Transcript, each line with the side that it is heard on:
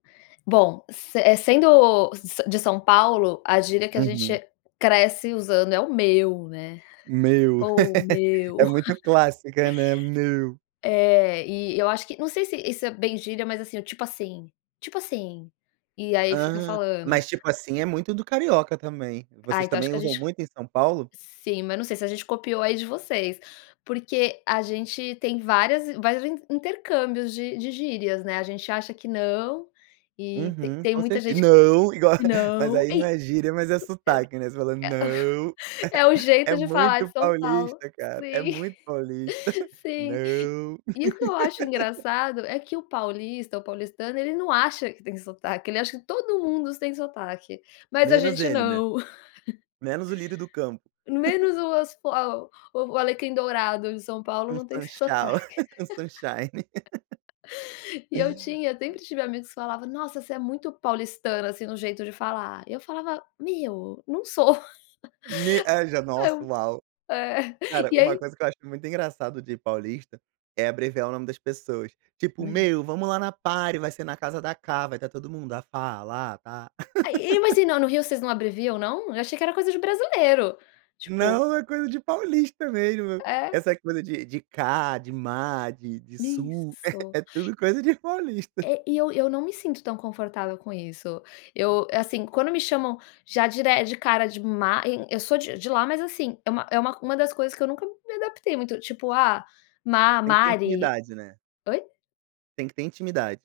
left: Bom, se eh, sendo sa de São Paulo, a gíria que a
right: Uhum.
left: gente cresce usando é o "meu", né?
right: Meu,
left: Ou "meu".
right: é muito clássica, né. "Meu".
left: É, e eu acho que não sei se isso é bem gíria mas, assim, o "tipo assim", "tipo assim", e aí fica
right: Ah,
left: falando.
right: mas tipo assim, muito do carioca também.
left: Ah,
right: Vocês
left: então acho
right: também
left: que a
right: usam
left: gente
right: muito em São Paulo?
left: sim, mas não sei se a gente copiou aí de vocês, porque a gente tem várias vários inter intercâmbios de de gírias, né, a gente acha que não, e
right: Uhum,
left: tem
right: com
left: muita
right: certe
left: gente,
right: "não" igual,
left: que
right: mas
left: não,
right: aí não
left: e,
right: é gíria, mas é sotaque não você fala "não"
left: é, é o
right: é
left: jeito de falar
right: muito
left: de São Paulo,
right: paulista cara, é
left: sim,
right: muito paulista,
left: sim.
right: "Não".
left: E o que eu acho engraçado é que o paulista, o paulistano, ele não acha que tem sotaque, acha que todo mundo tem sotaque. Mas a
right: Menos
left: gente
right: ele não é?
left: não.
right: Menos o lírio do campo.
left: Menos o as fo o Alecrim Dourado em São Paulo
right: Um
left: não tem esse
right: Sunshau,
left: sotaque.
right: um sunshine.
left: E eu tinha sempre tive amigos que falavam: "Nossa você é muito paulistano, assim, no jeito de falar". E eu falava: "Meu, não sou".
right: Me já a nossa,
left: Eu
right: uau.
left: é
right: Cara,
left: e
right: uma
left: aí
right: coisa que eu acho muito engraçado de paulista, é abreviar o nome das pessoas. Tipo:
left: [unintelligible]
right: "Meu, vamos lá na party, vai ser na casa da Cá, vai estar todo mundo, ah, Fa, a Ta, a La."
left: E, mas e não no Rio vocês não abreviam não? Eu achei que era coisa de brasileiro. Tipo.
right: Não, é coisa de paulista mesmo,
left: É?
right: essa coisa de de Cá, de Ma, de de Su,
left: Isso.
right: é tudo coisa de paulista.
left: É, e eu eu não me sinto tão confortável com isso. Eu, assim, quando me chamam já dere cara de Ma, eu sou de de lá mas assim, é uma é uma uma das coisas que eu nunca me adaptei muito, tipo: "Ah, Ma,
right: Tem que ter
left: Mari".
right: intimidade, né?
left: Oi?
right: Tem que ter intimidade.